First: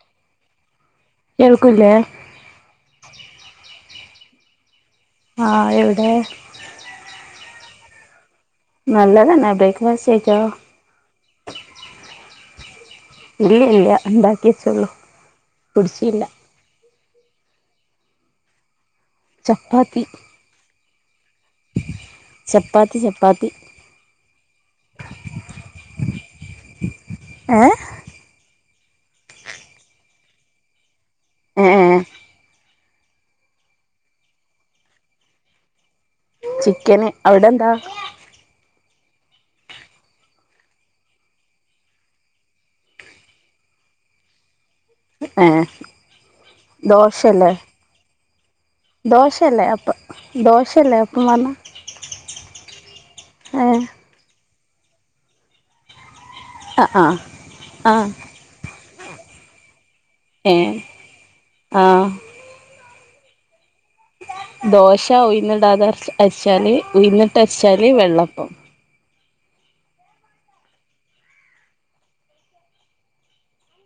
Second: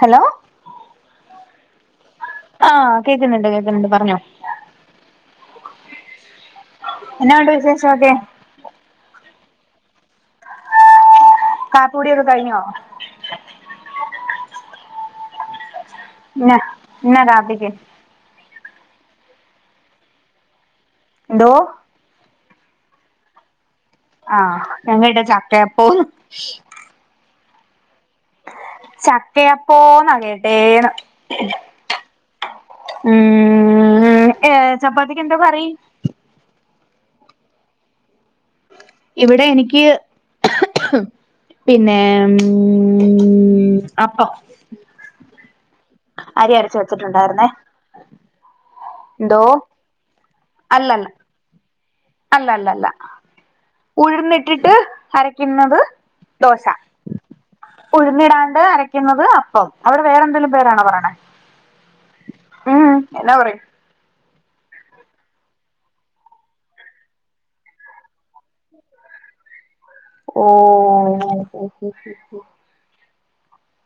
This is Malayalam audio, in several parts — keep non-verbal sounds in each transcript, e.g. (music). ഹലോ കേൾക്കൂലെ ആഹ് കേൾക്കുന്നുണ്ട് കേൾക്കുന്നുണ്ട് പറഞ്ഞോ ആഹ് എവിടെ എന്നാ ഉണ്ട് വിശേഷം ഒക്കെ നല്ലതന്നെ ബ്രേക്ക്ഫാസ്റ്റ് കഴിച്ചോ കാപ്പികുടി ഒക്കെ കഴിഞ്ഞോ ഇല്ല ഇല്ലയ ഉണ്ടാക്കി വെച്ചോള്ളു കുടിച്ചില്ല ന്ന എന്താ രാത്രിക്ക് ചപ്പാത്തി എന്തോ ചപ്പാത്തി, ചപ്പാത്തി ആഹ് ഞങ്ങളുടെ ചക്കയപ്പൊ ഏഹ് ചക്കയപ്പോനം എടേണം ഉം ഉം ഏഹ് ചമ്പാത്തിക്ക് എന്താ കറി ചിക്കന് അവിടെന്താ ഇവിടേ എനികിയ് പിന്നെ ഉം അപ്പം ഹ്ഏയ് അരി അരച്ച് വെച്ചിട്ടുണ്ടായിരുന്നേ എന്തോ ദോശയല്ലേ അപ്പം ദോശല്ലേ അപ്പം പർഞ്ഞേ അല്ലെ ല്ലെ അല്ല ഏഹ് ഉഴിന്നിട്ടിട്ട് അരക്കിന്നത് ദോശ ആഹ് ആഹ് ആഹ് ഉഴുന്നിടാണ്ട് അരക്കുന്നത് അപ്പം അവിടെ വേറെ എന്തെലും ഏഹ് പേരാണോ പറിണേ ആഹ് ഉം എന്നാ പറയും ദോശ ഉയന്നിടാതെ അരിച്ചാല്, ഉയന്നിട്ടരിച്ചാല് വെള്ളപ്പം. ഓഓഓഓ ഉം ഉ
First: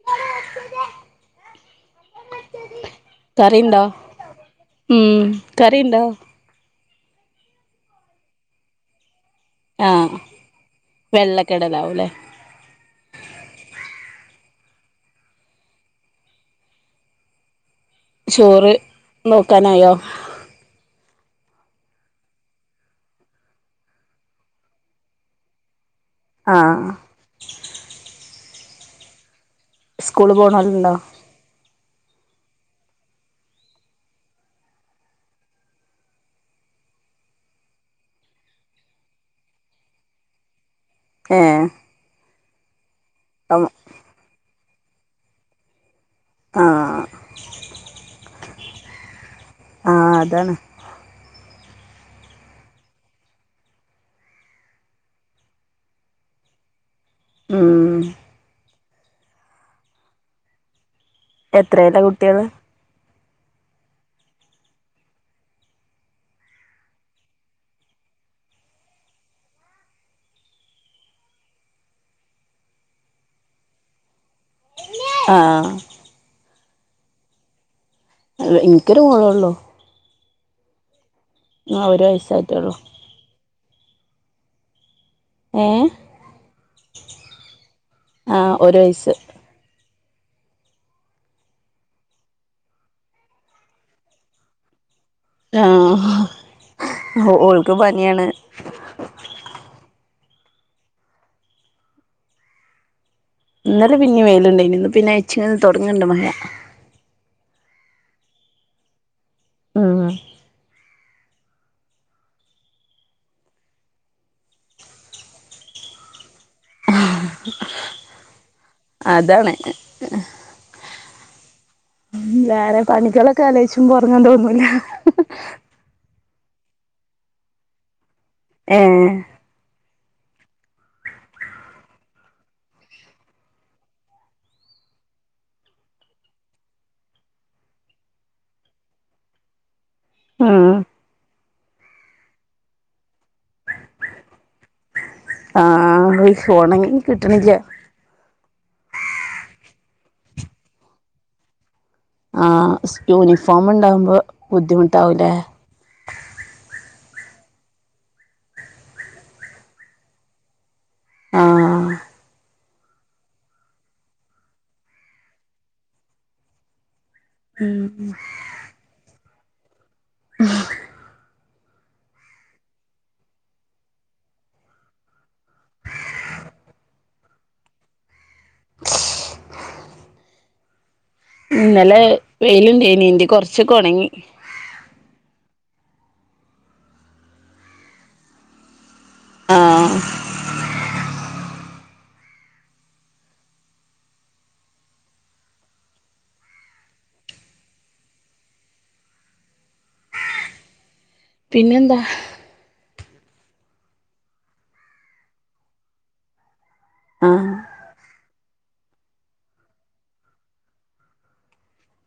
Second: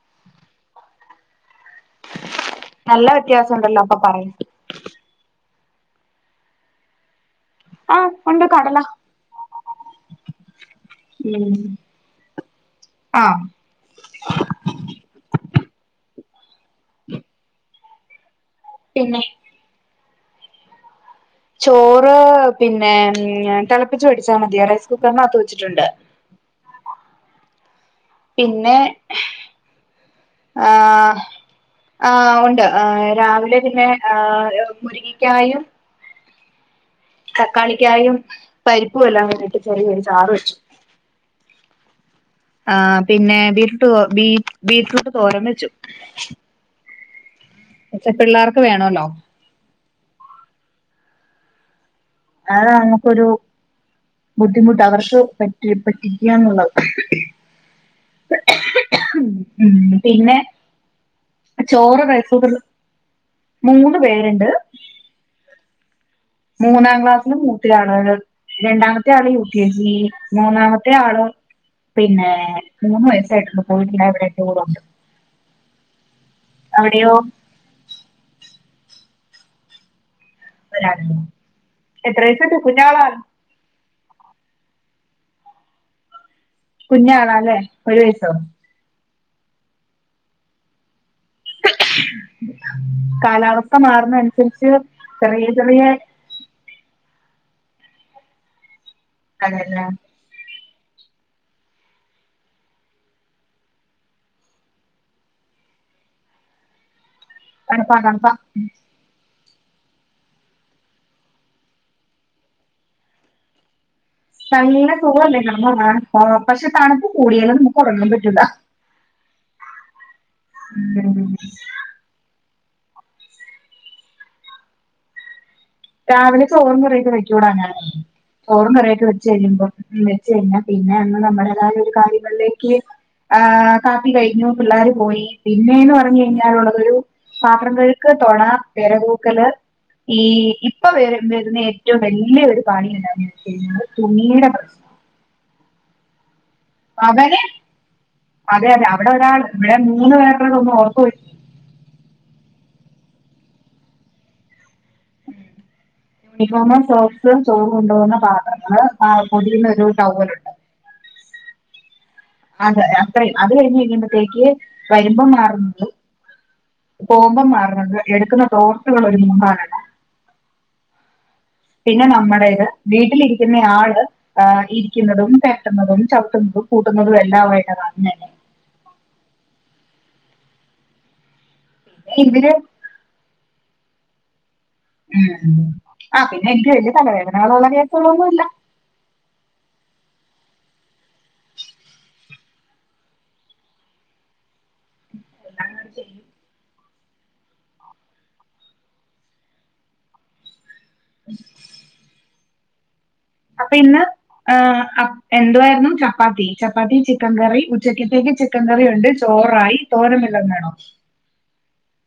(unintelligible) നല്ല വ്യത്യാസണ്ടല്ലോ കറിയുണ്ടോ അപ്പൊ പറയും ഉം കറിണ്ടോ ആഹ് ഉണ്ടാകാരാലോ ആഹ് വെള്ളക്കടെലാവുല്ലേ? ആഹ് (inaudible) ചോറ് പിന്നേ നോക്കാനായോ ചോറ് പിന്നെ തിളപ്പിച്ചു മേടിച്ചാ മതിയ റൈസ് കുക്കറിനകത്ത് വെച്ചിട്ടുണ്ട് ആഹ് പിന്നെ സ്കൂള് പോണോലുണ്ടോ ആഹ് ആഹ് ഉണ്ട് രാവിലെ പിന്നെ മുരിങ്ങിക്കായും തക്കാളിക്യായാലും പരിപ്പും എല്ലാം അങ്ങിട്ട് ഒരു ചെറിയ ചാറ് വെച്ചു ഏഹ് ആ പിന്നെ അപ്പം ബീട്ടൂ ബീറ്റ്റൂട്ട് തോരം വെച്ചു ആഹ് പക്ഷേ പിള്ളാർക്ക് വേണല്ലോ ആഹ് അതാണ് ആഹ് ങ്ങക്കൊരു ബുദ്ധിമുട്ടാ വർഷോ പറ്റി പറ്റിക്കാന്നുള്ളത് ഉം (inaudible) ഉം പിന്നെ എത്രേലാ ചോറ് കുട്ടികള് റൈസൂടല് മൂന്ന് പേരുണ്ട് മൂന്നാം ക്ലാസ് ഒന്ന് മൂത്തയാള് രണ്ടാമത്തെയാള് യു. കെ. ജി മൂന്നാമത്തെയാള് പിന്നെ മൂന്ന് വയസ്സായിട്ട് പോയിട്ടടെ കൂടുണ്ട് ആഹ് അവിടെയോ ഇനിക്കൊരു ആള്ളോള്ളൊ ആഹ് ഒരു എത്ര വയസു വയസ്സായിട്ടുള്ളൂ കുഞ്ഞാളണ് ഏഹ് കുഞ്ഞാണല്ലെ ഒരു വയസോ ആഹ് ഒരു വയിസ്സ് (unintelligible) കാലാവസ്ഥ മാറുന്ന അനുസരിച്ച് ആഹ് ഹൊ ഓൾക്ക് പനിയാണ് അതെല്ലാ ഇന്നലെ പിന്നിം വൈല്ണ്ടയ്ന് ഇന്ന് പിന്നെ ഇച്ചെെന്ന് താെടങ്ങ്ണ്ട് മയ തണ്പ്പാ തണ്പ്പാ ആഹ് (unintelligible) ആഹ് പക്ഷെ തണ്പ്പ് കൂടിയാല് നമുക്ക് ഒറങ്ങാൻ പറ്റൂലാ അതാണ് ഉം (inaudible) ഉം വേറെ പണികളൊക്കെ ആലോയ്ച്ചുംമ്പോ ഒറങ്ങാൻ തോന്നൂല്ല ഹ് ഹ് രാവിലെ ചോറും കറിയൊക്കെ കഴിക്കോടാ ഞാൻ ചോററും കറിയൊക്കെ ഏഹ് വെച്ച്കഴിമ്പം നന്നവെച്ചി കഴിഞ്ഞാൽ പിന്നെ നമ്മള് നമ്മുടെതായ ഒരു കാര്യങ്ങളിലേക്ക് ആഹ് കാപ്പി കയിഞ്ഞു പിള്ളേര് പോയി പിന്നേന്ന് പറഞ്ഞു കഴിഞ്ഞാലുള്ളതൊരു പാത്രം കഴുക്ക് തൊടാം പെര തൂക്കല് ഈ ഉം ഇപ് (unintelligible) ന്ന ഏറ്റവും വലിയ ഒരു പണി ണ്ടാവും വെച്ച്കഴിഞ്ഞാൽ തുണിയുടെ പ്രശ്നം ആഹ് ഹോയ് ഫോണെങ്കി അവനെ കിട്ട്ണ്ല്യ അതെ അതെ അവടെ ഒരാൾ ഇവിടെ മൂന്ന് പേർക്ക ഒന്നും ഓഫ് വെ ആഹ് സ് യൂണിഫോം ഇണ്ടാവുമ്പോ ബുദ്ധിമുട്ടാവൂലേ യൂണിഫോം സോക്സ് ചോറ്ണ്ടോ വുന്ന പാത്രങ്ങള് ആഹ് പൊതിയുന്നൊരു ടവ്വലുണ്ട് ആഹ് ആഹ് അതെ അത്രെ അത് കഴിഞ്ഞ് കഴിയുമ്പത്തേക്ക് വരുമ്പംമാറുന്നുള്ളൂ പോവുമ്പം മാറ്ണത് എട്ക്ക്ന്ന ടോർത്ത്കൾ ഒരുങ്ങുമ്പൊ മാറ്ണതല്ല പിന്നെ നമ്മടേത് വീട്ടിലിരിക്കുന്ന ആള് ആഹ് ഇരിക്കുന്നതും പെരട്ട്ന്നതും ചവ്ട്ട്ന്നതും പൂട്ടുന്നതും എല്ലാവായിട്ടതങ്ങനെ ഇന്നലെ പിന്നെ ഇവര് വെയിലുണ്ടേനി ഇൻ്റെ കൊറച്ചൊക്കെ ഒണങ്ങി ഉം ആഹ് പിന്നെ എന്ത് വെല്യ തലവേദനകളുള്ള കേസുകള്ളൊന്നുല്ല ആഹ് എല്ലാം ഇങ്ങണ്ട് ചെയ്യും പിന്നെന്താ അപ്പൊ ഇന്ന് ആഹ് അപ് എന്തുവായിരുന്നു ചപ്പാത്തി ചപ്പാത്തി ആ ചിക്കൻ കറി ഉ ഉച്ചക്കത്തേക്ക് ചിക്കൻ കറി ഉണ്ട് ചോറായി തോരൻ വെല്ലതും വേണോ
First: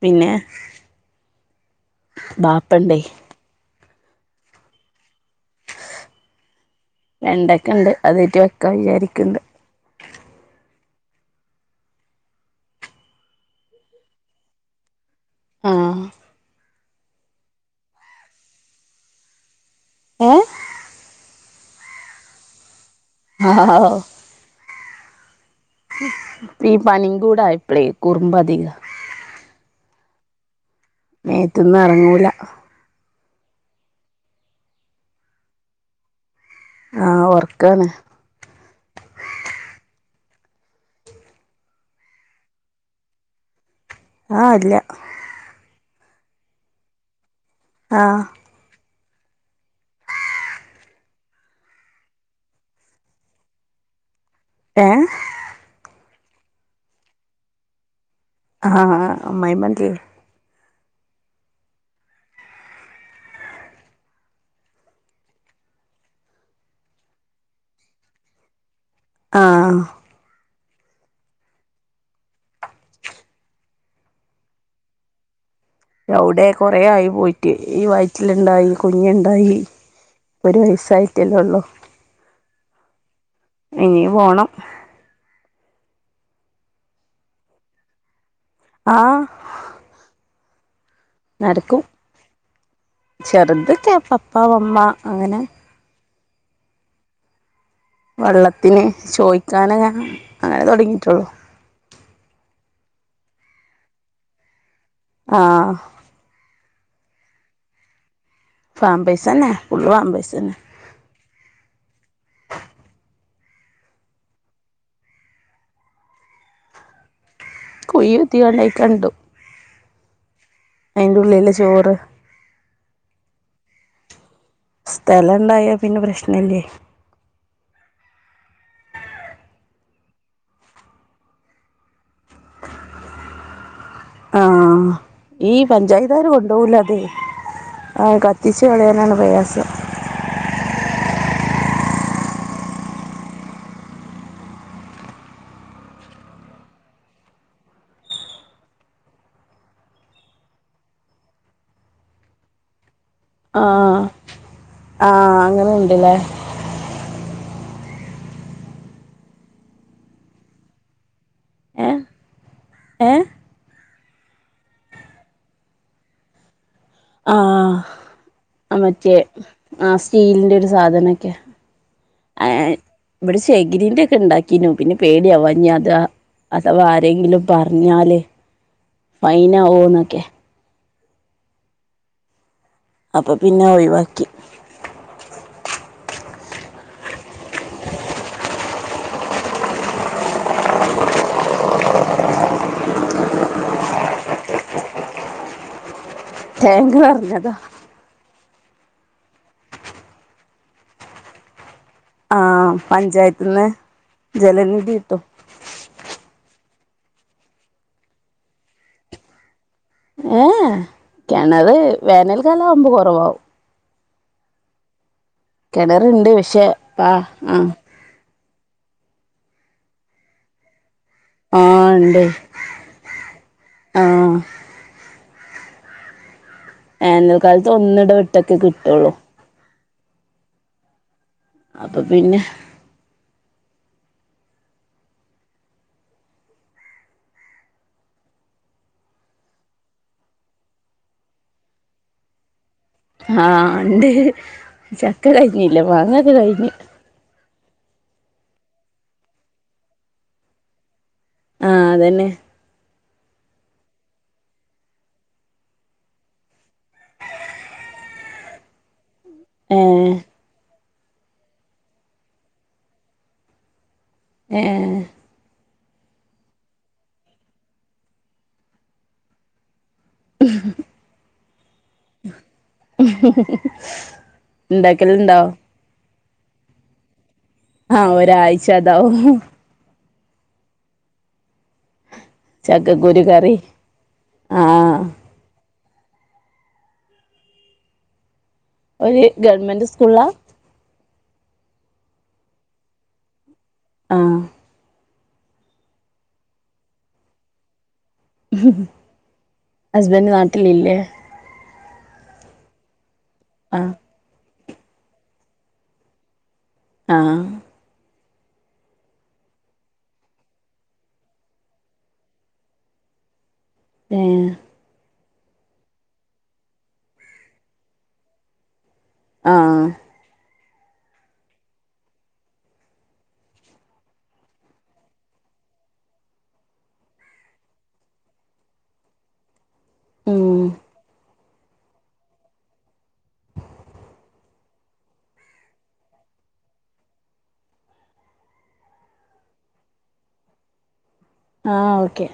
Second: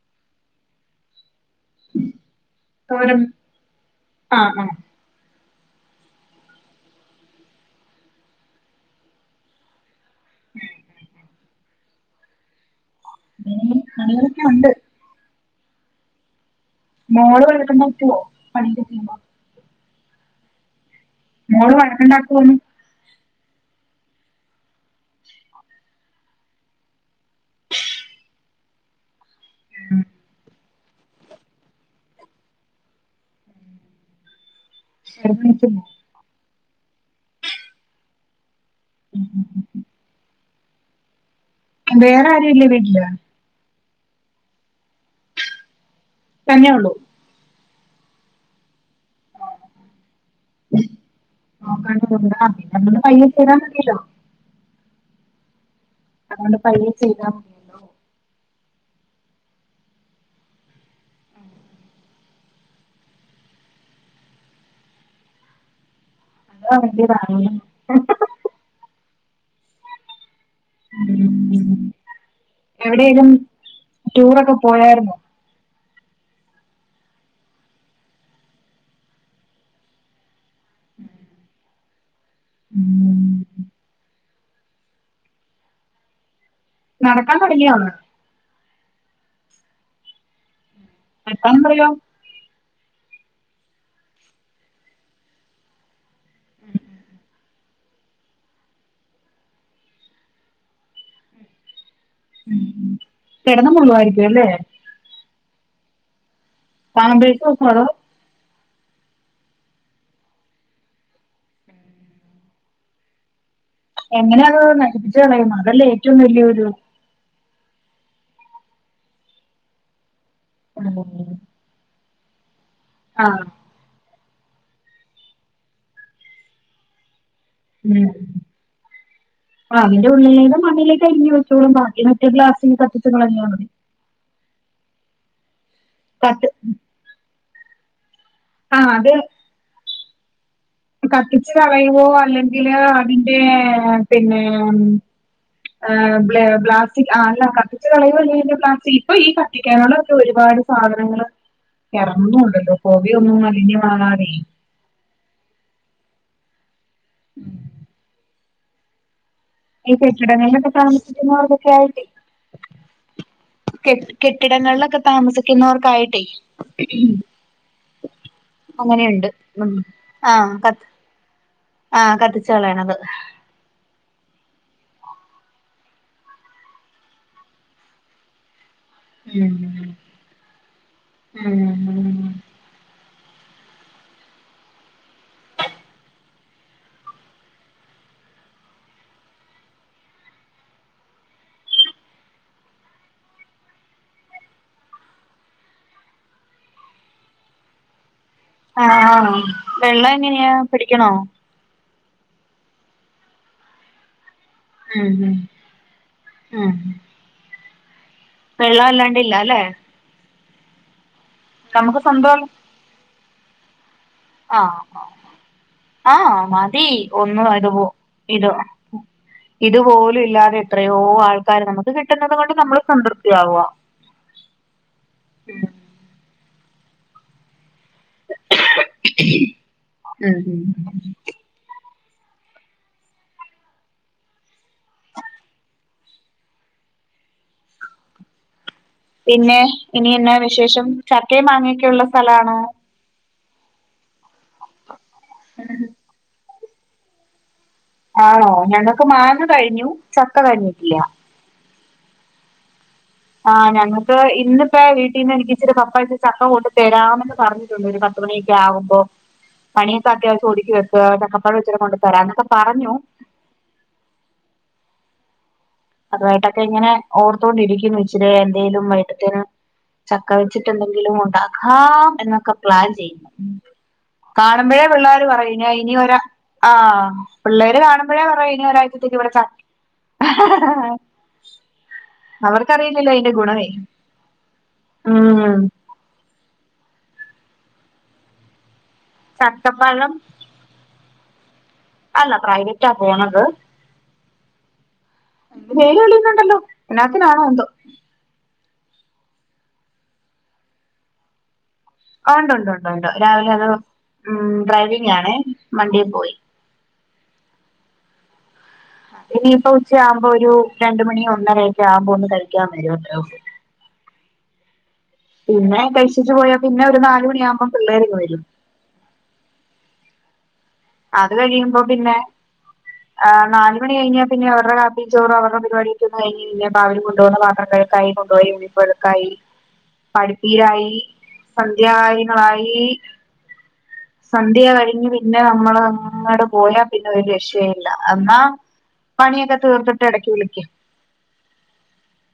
പിന്നെ ബാപ്പണ്ടേ തോരൻ ആ ആ (inaudible) വെണ്ടക്കണ്ട് അതേറ്റ് വെക്കാ വിചാരിക്ക്ണ്ട് (unintelligible) ഇനിയും പണികളൊക്കെ ഉണ്ട് ആ മോള് വന്ന്ടുണ്ട്റ്റുവോ പണിന്റെ ചെയ്യ് മോ (unintelligible) ഏഹ് മോള് വഴക്ക്ണ്ടാക്കോന്ന് ഹ ഹ ഹാ ഹൗ ഇപ്പിപനിം കൂടായപ്പളേ കുറുമ്പ് അധിക (unintelligible) മേത്ത്ന്നറങ്ങൂല ശർദ്ദിക്കുന്നോ ആഹ് ഒർക്കാണ് ഉ ഉംം വേറെ ആരുല്ലെവീട്ടില് ആ ഇല്ല തന്നെള്ളൂ ആഹ് നോക്കാണ്ട് കൊണ്ട അപ്പൊ പിന്നെ പയ്യെ ചെയ്താ മതിയല്ലോ ഏ അതോണ്ട്പയ്യെ ചെയ്താ മതി ആ ആ അമ്മയിമ്മ എന്തേ അതാ വല്യ കാര്യം ആഹ് എവിടെലും ടൂറൊക്കെ പോയരുന്നോ എവടെ കൊറെ ആയി പോയിട്ട് ഈ വയറ്റിലുണ്ടായി കുഞ്ഞുണ്ടായി ഒരു വയസ്സായിട്ടല്ലേള്ളൂ ഉം ഇനി പോണം നടക്കാൻ തൊടങ്ങിയോ ആഹ് വെക്കാൻ നരക്കും പറയോ ചെറുത് ക്കെ പപ്പ അമ്മ അങ്ങനെ ഉം വെള്ളത്തിന് ചോയിക്കാങ്ങനെഅങ്ങനെ തൊടങ്ങിയിട്ടുള്ളു ഉം കെടന്ന് മുള്ളുവായിരിക്കുംല്ലേ ആഹ് പാമ്പേഴ്സ് വെക്കോ ടോ പാമ്പേഴ്സ് തന്നെ ഫുള്ള് പാമ്പേഴ്‌സ്‌തന്നെ എങ്ങനെയത് നടിപ്പിച്ചച്ച് കളയുന്നു അതല്ലേ ഏറ്റവും വലിയൊരു കുയ്യുതിങ്ങാണ്ട് അയക്കാംങ്ങട്ട് ടും അയിന്റെ ഉള്ളില് ചോറ് ആഹ് സ്ഥലണ്ടായ പിന്നെ പ്രശ്നല്ലേ ഉം ആ അതിന്റെ ഉള്ളിലേത് മണ്ണിലേക്കലി ഞ്ഞോളും വച്ചോളും ബാക്കി മറ്റൊ പ്ലാസ്റ്റിക് കത്തിച്ച് കളഞ്ഞാ മതി ആഈ പഞ്ചായത്തുകർ കത്ത് കൊണ്ടുപോകല അതെ ആ ആ അത് കത്തിച്ചുകളയാനാണ്പ്രയാസം കത്തിച്ച് കളയവോ അല്ലെങ്കില് അതിന്റെ പിന്നെ ആ ബ്ലാസ്റ്റി അല്ല കത്തിച്ച കളയല്ലേ ബ്ലാസ്റ്റിക് ഇപ്പൊ ഈ കത്തിക്കാനോക്കെ ഒരുപാട് സാധനങ്ങൾ ഇറങ്ങുന്നുണ്ടല്ലോ കോവിയ ഒന്നും മലിഞ്ഞഞ്മാറാതെ ആ അങ്ങനെ ഉണ്ടല്ലേ (inaudible) ഈ കെട്ടിടങ്ങളിലൊക്കെ ഏഹ് താമസിക്കുന്നവർക്കൊക്കെയിട്ട് ഏഹ് കെ കെട്ടിടങ്ങളിലൊക്കെ താമസിക്കുന്നവർക്കായിട്ടേ ആഹ് മറ്റേ അങ്ങനെയുണ്ട് ഉ ആഹ് ആ സ്റ്റീലിന്റെ ക ഒരു സാധനൊക്കെ ആ കത്തിച്ചളണത് എഗ്രിമെന്റ് ഒക്കെ ഉണ്ടാക്കീന്നു പിന്നെ പേടിയവാഞ്ഞ അതാ അഥവാരെങ്കിലും പറഞ്ഞാല് ഉം ഫൈനാവോന്നൊക്കെ ഉം അപ്പൊ പിന്നെ ഒഴിവാക്കി താങ് കു പറഞ്ഞതാ ആഹ് വെള്ളം എങ്ങനെയ പിടിക്കണോ ആ പഞ്ചായത്തിന്ന് ജലനി ഉം ഉം ഉം വെള്ളല്ലാണ്ടില്ലലെ ഏഹ്ഹേ കെണറ് നമുക്ക് സ്വന്തം വേനൽക്കാലം ആവുമ്പോ കൊറവാവും ആഹ് ആഹ് കിണറുണ്ട് പക്ഷെ മതി ആഹ് ഒന്ന് ആഹ് (unintelligible) ഇതോ ഇത്പോലും ഇല്ലാതെ എത്രയോ ആൾ ആഹ് നമുക്ക് കിട്ട്ന്നത് കൊണ്ട് നമ്മള് സംതൃപ്തിയാവാ ആഹ് ഉം വേനൽക്കാലത്ത് ഒന്നിടവിട്ടൊക്കെ കിട്ടൊള്ളൂ ഉം അപ്പ പിന്നെ പിന്നെ ഇനി എന്നാ വിശേഷം ചക്കേം മാങ്ങയൊക്കെ ഉള്ള സ്ഥലാണോ? ആഹ് ഇണ്ട് ചക്ക കഴിഞ്ഞില്ല മാങ്ങക്കെ കഴിഞ്ഞ് ആണോ ഞങ്ങക്ക് മാങ്ങ കഴിഞ്ഞു ചക്ക കഴിഞ്ഞിട്ടില്ല ആഹ് അതന്നെ ആഹ് ഞങ്ങക്ക് ഇന്നിപ്പേ വീട്ടീന്ന് എനിക്ക് ഇച്ചിരി പപ്പ എനിക്ക് ചക്ക കൊണ്ട് തരാമെന്ന് പറഞ്ഞിട്ടുണ്ട് ഒര് പ പത്ത് മണിയൊക്കെവുമ്പോ പണിയൊക്കെ ഏഹ് അത്യാവശ്യം ഒതിക്ക് വെക്ക് ചക്കപ്പഴം ഇച്ചരി കൊണ്ട് തരാന്നൊക്കെ പറഞ്ഞു ഏഹ് ഏഹ് അതു ആയിട്ടൊക്കെങ്ങനെ ഓർത്തൊണ്ടിരിക്കുന്നു ഇച്ചിരേ എന്തേലും വൈറ്റത്തേനു ചക്ക വെച്ചിട്ട്ണ്ടേങ്കിലും ഉണ്ടാക്കാം എന്നൊക്കെ പ്ലാൻ ചെയ്യും കാണുമ്പഴേ പിള്ളേര് ഉണ്ടാക്കലുണ്ടോ പറയും ഇനി (unintelligible) വരാ ആഹ് പിള്ളേര് ആഹ് കാണുമ്പഴേ പറയും ഇനി ഒരാഴ്ച ഒരാഴ്ച്ചത്തേക്ക് ഇവടെ അതാവും ക ആഹ് അവർക്കറിയില്ലല്ലോ ചക്കക്കുരു അയിന്റെ കറി ഗുണമേ ആഹ് ഉം ഓല് ഗവൺമെന്റ് ചക്കപ്പഴം സ്കൂള്ലാ അല്ല പ്രൈവറ്റാ പോണത് ആഹ് (unintelligible) എന്നാത്തിനാണോ എന്തോ ഹസ്ബന്റ് നാട്ടിലില്ലേ ആഹ് ഉണ്ട്ണ്ട് ഉണ്ട് രാവിലെ അത് ആഹ് ഉം ഡ്രൈവിംങ്ങാണെ വണ്ടീ പോയി ആഹ് ഇനിയിപ്പോ ഉച്ചയാവുമ്പോ ഒരു രണ്ട് മണി ഒന്നരയൊക്കെ ആവുമ്പോ ഒന്ന് കഴിക്കാൻ വരുട്ടോ ഏഹ് പിന്നെ കഴിച്ച്ട്ട് പോയാ പിന്നെ ഒരു നാല് മണിയാവുമ്പം പിള്ളേരിങ്ങ് വരും ആഹ് അത് കഴിയുമ്പോ പിന്നെ ആഹ് നാല് മണി കഴിഞ്ഞാ പിന്നെ അവര്ടെ കാപ്പി ചോറോ അവര്ടെ പരിപാടിയക്കൊന്ന് കഴിഞ്ഞ് പിന്നെ (unintelligible) കൊണ്ടോന്ന പാത്ര ക തൈ കൊണ്ടോയി (unintelligible) ഉ പഠിപ്പയിലായി സന്ധ്യാങ്ങളളായി വണ്ടി കഴിഞ്ഞ് പിന്നെ നമ്മള് അങ്ങട്ട് പോയാ പിന്നെ ഒരു രക്ഷ്യയുല്ല എന്നാ പണിയൊക്കെ തീർത്തിട്ട് എടയ്ക്ക് വിളിക്ക് ആഹ് ഓക്കെ